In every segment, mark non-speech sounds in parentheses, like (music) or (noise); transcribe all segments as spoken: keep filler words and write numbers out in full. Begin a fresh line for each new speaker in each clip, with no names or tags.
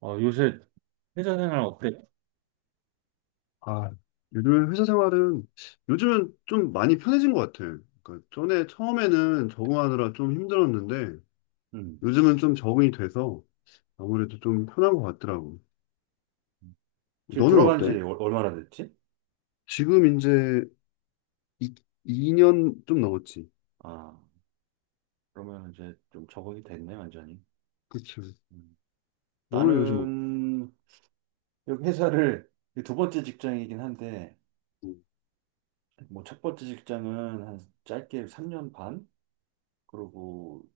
어, 요새 회사 생활 어때?
아, 요즘 회사 생활은 요즘은 좀 많이 편해진 것 같아요. 그러니까 전에 처음에는 적응하느라 좀 힘들었는데
음.
요즘은 좀 적응이 돼서 아무래도 좀 편한 것 같더라고.
지금
너는
들어간 지
어때?
얼- 얼마나 됐지?
지금 이제 이, 2년 좀 넘었지.
아, 그러면 이제 좀 적응이 됐네, 완전히.
그치.
음.
너는 요즘 뭐,
나는 여기 회사를 이두 번째 직장이긴 한데,
음,
뭐 첫 번째 직장은 한 짧게 삼 년 반? 그리고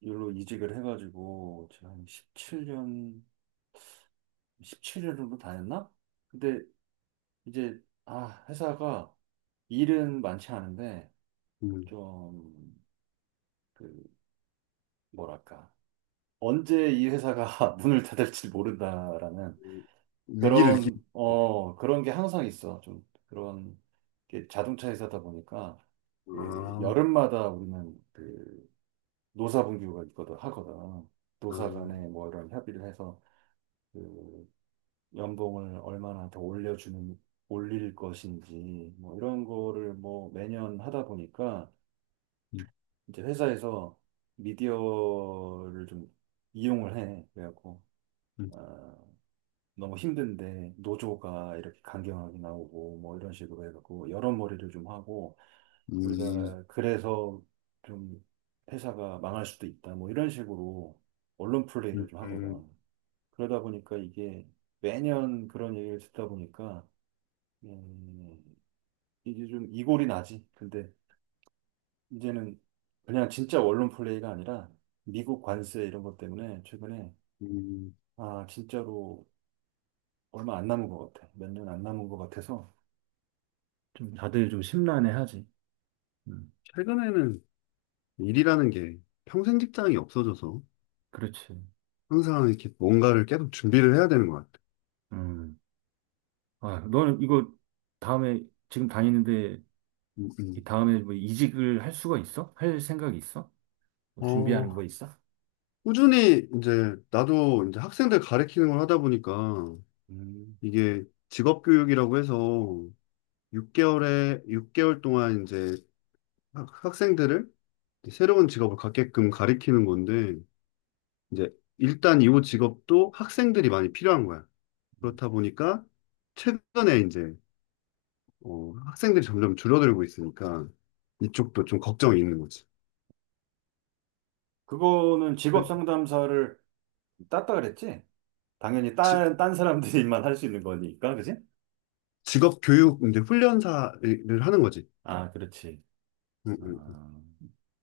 일로 이직을 해가지고 지금 한 십칠 년, 십칠 년 정도 다녔나? 근데 이제, 아, 회사가 일은 많지 않은데,
음,
좀, 그, 뭐랄까. 언제 이 회사가 (laughs) 문을 닫을지 모른다라는
위기를 느끼.
그런, 어, 그런 게 항상 있어. 좀 그런 게 자동차 회사다 보니까 그
아,
여름마다 우리는 그 노사분규가 있거든, 하거든.
아,
노사
음,
간에 뭐 이런 협의를 해서 그 연봉을 얼마나 더 올려주는, 올릴 것인지 뭐 이런 거를 뭐 매년 하다 보니까
음,
이제 회사에서 미디어를 좀 이용을 해. 그래갖고. 아, 너무 힘든데 노조가 이렇게 강경하게 나오고 뭐 이런 식으로 해갖고 여러 머리를 좀 하고
음,
우리가 그래서 좀 회사가 망할 수도 있다 뭐 이런 식으로 언론 플레이를
음,
좀
음.
하거든. 그러다 보니까 이게 매년 그런 얘기를 듣다 보니까 음, 이게 좀 이골이 나지. 근데 이제는 그냥 진짜 언론 플레이가 아니라 미국 관세 이런 것 때문에 최근에
음.
아 진짜로 얼마 안 남은 것 같아. 몇 년 안 남은 것 같아서 좀 다들 좀 심란해하지. 음,
최근에는 일이라는 게 평생 직장이 없어져서.
그렇지.
항상 이렇게 뭔가를 계속 준비를 해야 되는 것 같아요.
음. 아, 너는 이거 다음에 지금 다니는데
음,
이
음.
다음에 뭐 이직을 할 수가 있어? 할 생각이 있어? 뭐 준비하는
어,
거 있어?
꾸준히 이제 나도 이제 학생들 가르치는 걸 하다 보니까
음,
이게 직업교육이라고 해서 육 개월에 육 개월 동안 이제 학- 학생들을 새로운 직업을 갖게끔 가르치는 건데 이제 일단 이 직업도 학생들이 많이 필요한 거야.
음.
그렇다 보니까 최근에 이제 어, 학생들이 점점 줄어들고 있으니까 이쪽도 좀 걱정이 있는 거지.
그거는 직업
그-
상담사를 땄다 그랬지? 당연히
지-
딴, 딴 사람들만 (laughs) 할 수 있는 거니까, 그지?
직업 교육 이제 훈련사를 하는 거지.
아, 그렇지.
응, 응.
아,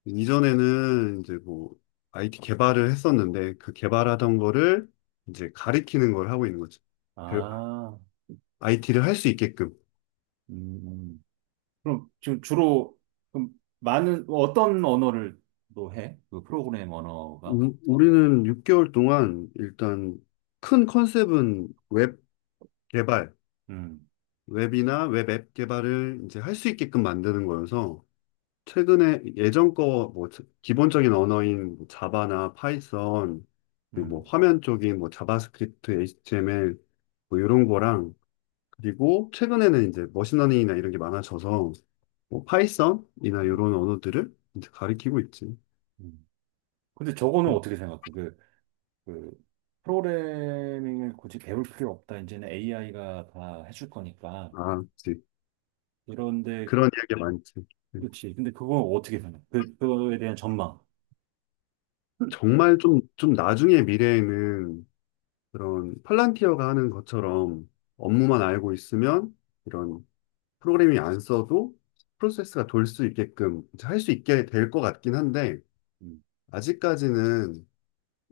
이전에는 이제 뭐 아이티 개발을 했었는데 그 개발하던 거를 이제 가리키는 걸 하고 있는 거지.
아,
아이티를 할 수 있게끔.
음. 음. 그럼 지금 주로, 그럼 많은, 어떤 언어를 또 해? 그 프로그램 언어가?
우- 우리는 육 개월 동안 일단 큰 컨셉은 웹 개발,
음.
웹이나 웹앱 개발을 이제 할 수 있게끔 만드는 거여서 최근에 예전 거 뭐 기본적인 언어인 뭐 자바나 파이썬 그리고 뭐
음,
화면 쪽인 뭐 자바스크립트, 에이치티엠엘 뭐 이런 거랑 그리고 최근에는 이제 머신러닝이나 이런 게 많아져서 뭐 파이썬이나
음,
이런 언어들을 이제 가리키고 있지.
음. 근데 저거는 어떻게 생각해? 그, 그, 프로그래밍을 굳이 배울 필요 없다. 이제는 에이아이가 다 해줄 거니까.
아, 그치.
그런데,
그런 이야기 많지. 네.
그렇지. 근데 그건 어떻게 생각해? 그, 그거에 대한 전망. (clears throat)
정말 좀, 좀 나중에 미래에는 그런 팔란티어가 하는 것처럼 업무만 알고 있으면 이런 프로그래밍 안 써도 프로세스가 돌 수 있게끔 할 수 있게 될 것 같긴 한데
음,
아직까지는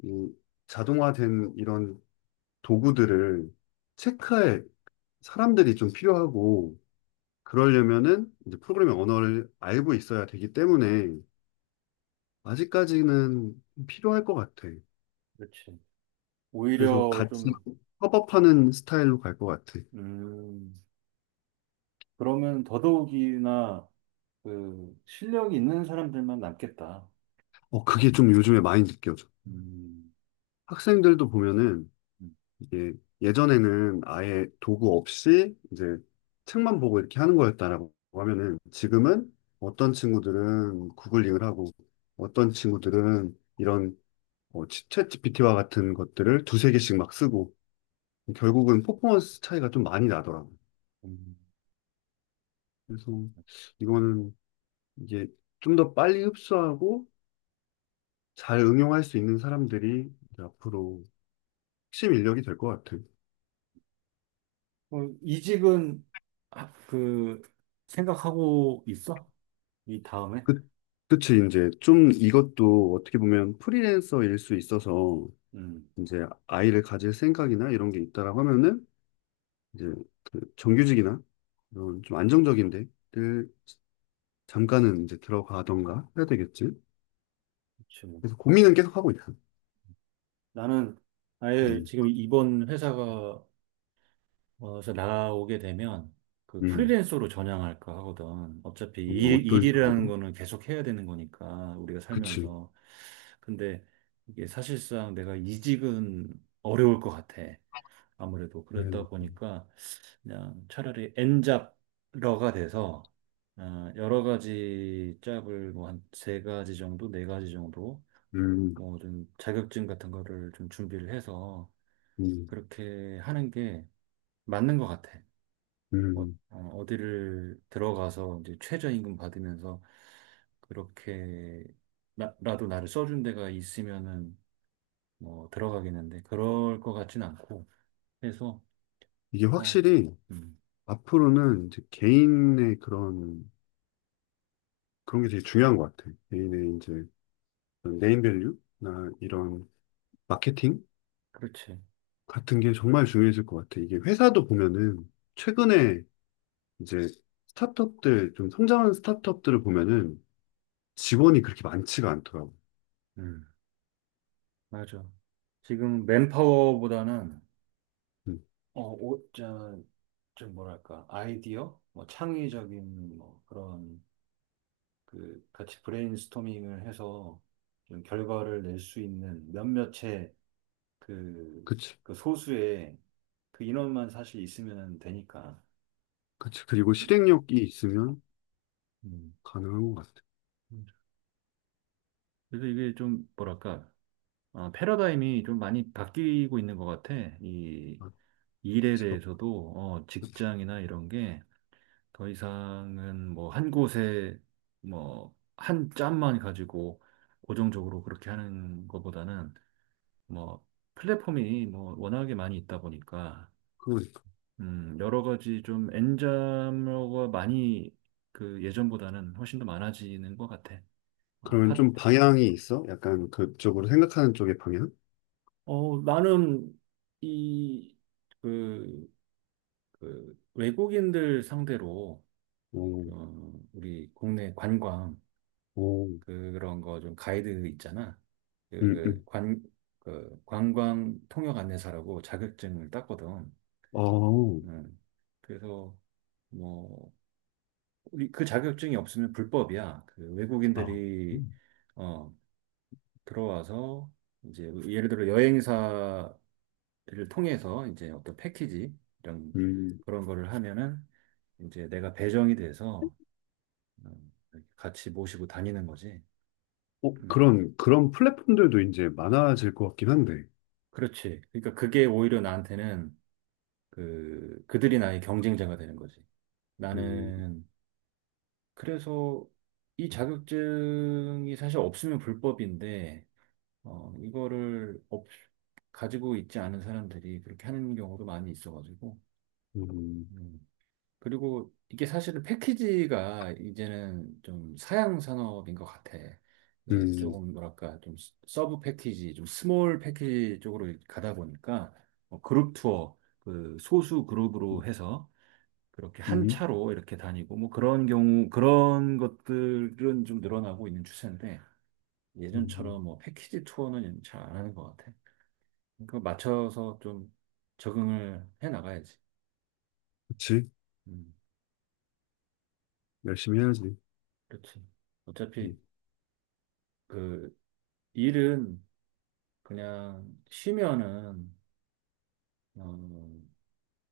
이 자동화된 이런 도구들을 체크할 사람들이 좀 필요하고 그러려면은 이제 프로그래밍 언어를 알고 있어야 되기 때문에 아직까지는 필요할 것 같아.
그렇지.
그래서
오히려
같이
좀,
협업하는 스타일로 갈 것 같아.
음, 그러면 더더욱이나 그 실력이 있는 사람들만 남겠다.
어, 그게 좀 요즘에 많이 느껴져.
음,
학생들도 보면은
음,
이게 예전에는 아예 도구 없이 이제 책만 보고 이렇게 하는 거였다라고 하면은 지금은 어떤 친구들은 구글링을 하고 어떤 친구들은 이런 어, 치- 챗 지피티와 같은 것들을 두세 개씩 막 쓰고 결국은 퍼포먼스 차이가 좀 많이 나더라고요.
음.
그래서 이거는 이제 좀 더 빨리 흡수하고 잘 응용할 수 있는 사람들이 이제 앞으로 핵심 인력이 될 것 같아요.
어, 이직은 아, 그 생각하고 있어? 이 다음에?
그, 그치, 이제 좀 이것도 어떻게 보면 프리랜서일 수 있어서
음,
이제 아이를 가질 생각이나 이런 게 있다라고 하면은 이제 그 정규직이나 이런 좀 안정적인 데를 잠깐은 이제 들어가던가 해야 되겠지.
그렇죠.
그래서 고민은 계속 하고 있어.
나는 아예
음,
지금 이번 회사가 어서 나오게 되면 그
음,
프리랜서로 전향할까 하거든. 어차피
어,
일,
어떤 식으로?
일이라는 거는 계속 해야 되는 거니까 우리가
그치.
살면서. 근데 이게 사실상 내가 이직은 어려울 것 같아. 아무래도 그러다
네.
보니까 그냥 차라리 엔잡러가 돼서 어, 여러 가지 짭을 뭐 한 세 가지 정도, 네 가지 정도
음,
뭐 좀 자격증 같은 거를 좀 준비를 해서
음,
그렇게 하는 게 맞는 것 같아. 어,
음.
어, 어디를 들어가서 이제 최저임금 받으면서 그렇게 나, 라도 나를 써준 데가 있으면은 뭐 들어가겠는데 그럴 것 같진 않고 그래서
이게
어,
확실히
음,
앞으로는 이제 개인의 그런 그런 게 되게 중요한 것 같아. 개인의 이제 네임밸류나 이런 마케팅
그렇지.
같은 게 정말 중요해질 것 같아. 이게 회사도 보면은 최근에 이제 스타트업들 좀 성장하는 스타트업들을 보면은 직원이 그렇게 많지가 않더라고.
음, 맞아. 지금 맨파워보다는
음,
어, 오, 저, 좀 뭐랄까 아이디어, 뭐 창의적인 뭐 그런 그 같이 브레인스토밍을 해서 좀 결과를 낼 수 있는 몇몇의 그,
그치,
그 소수의 그 인원만 사실 있으면 되니까.
그치. 그리고 실행력이 있으면
음.
가능한 것 같아.
음. 그래서 이게 좀 뭐랄까 어, 패러다임이 좀 많이 바뀌고 있는 것 같아. 이
아,
일에
직업
대해서도 어, 직장이나 이런 게 더 이상은 뭐 한 곳에 뭐 한 짬만 가지고 고정적으로 그렇게 하는 것보다는 뭐 플랫폼이 뭐 워낙에 많이 있다 보니까
그러니까.
음, 여러 가지 좀 N자가 많이 그 예전보다는 훨씬 더 많아지는 것 같아. 어,
그러면
팟,
좀 방향이 있어? 약간 그쪽으로 생각하는 쪽의 방향?
어, 나는 이, 그, 그 외국인들 상대로
오,
어, 우리 국내 관광
오,
그런 거 좀 가이드 있잖아. 그,
음,
그
음,
관, 그 관광 통역 안내사라고 자격증을 땄거든.
어,
음. 그래서 뭐 우리 그 자격증이 없으면 불법이야. 그
아,
외국인들이
음,
어, 들어와서 이제 예를 들어 여행사를 통해서 이제 어떤 패키지 이런
음.
그런 거를 하면은 이제 내가 배정이 돼서 음, 같이 모시고 다니는 거지.
어,
음,
그런 그런 플랫폼들도 이제 많아질 것 같긴 한데.
그렇지. 그러니까 그게 오히려 나한테는 그 그들이 나의 경쟁자가 되는 거지.
음,
나는 그래서 이 자격증이 사실 없으면 불법인데 어, 이거를 없, 가지고 있지 않은 사람들이 그렇게 하는 경우도 많이 있어가지고.
음.
음. 그리고 이게 사실은 패키지가 이제는 좀 사양 산업인 것 같아. 예,
음,
조금 뭐랄까, 좀 스- 서브 패키지, 좀 스몰 패키지 쪽으로 가다 보니까 뭐 그룹 투어, 그 소수 그룹으로 해서 그렇게 한
음,
차로 이렇게 다니고 뭐 그런 경우, 그런 것들은 좀 늘어나고 있는 추세인데
음,
예전처럼 뭐 패키지 투어는 잘 안 하는 것 같아. 그 맞춰서 좀 적응을 해 나가야지.
그치.
음,
열심히 해야지.
그렇지. 어차피
음,
그 일은 그냥 쉬면은 어,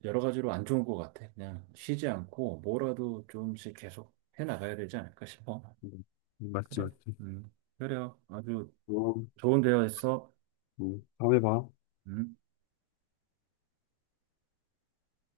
여러 가지로 안 좋은 것 같아. 그냥 쉬지 않고 뭐라도 좀씩 계속 해 나가야 되지 않을까 싶어.
음, 맞지,
그래.
맞지.
음, 그래요. 아주
어,
좋은 대화였어.
음, 다음에 봐.
음.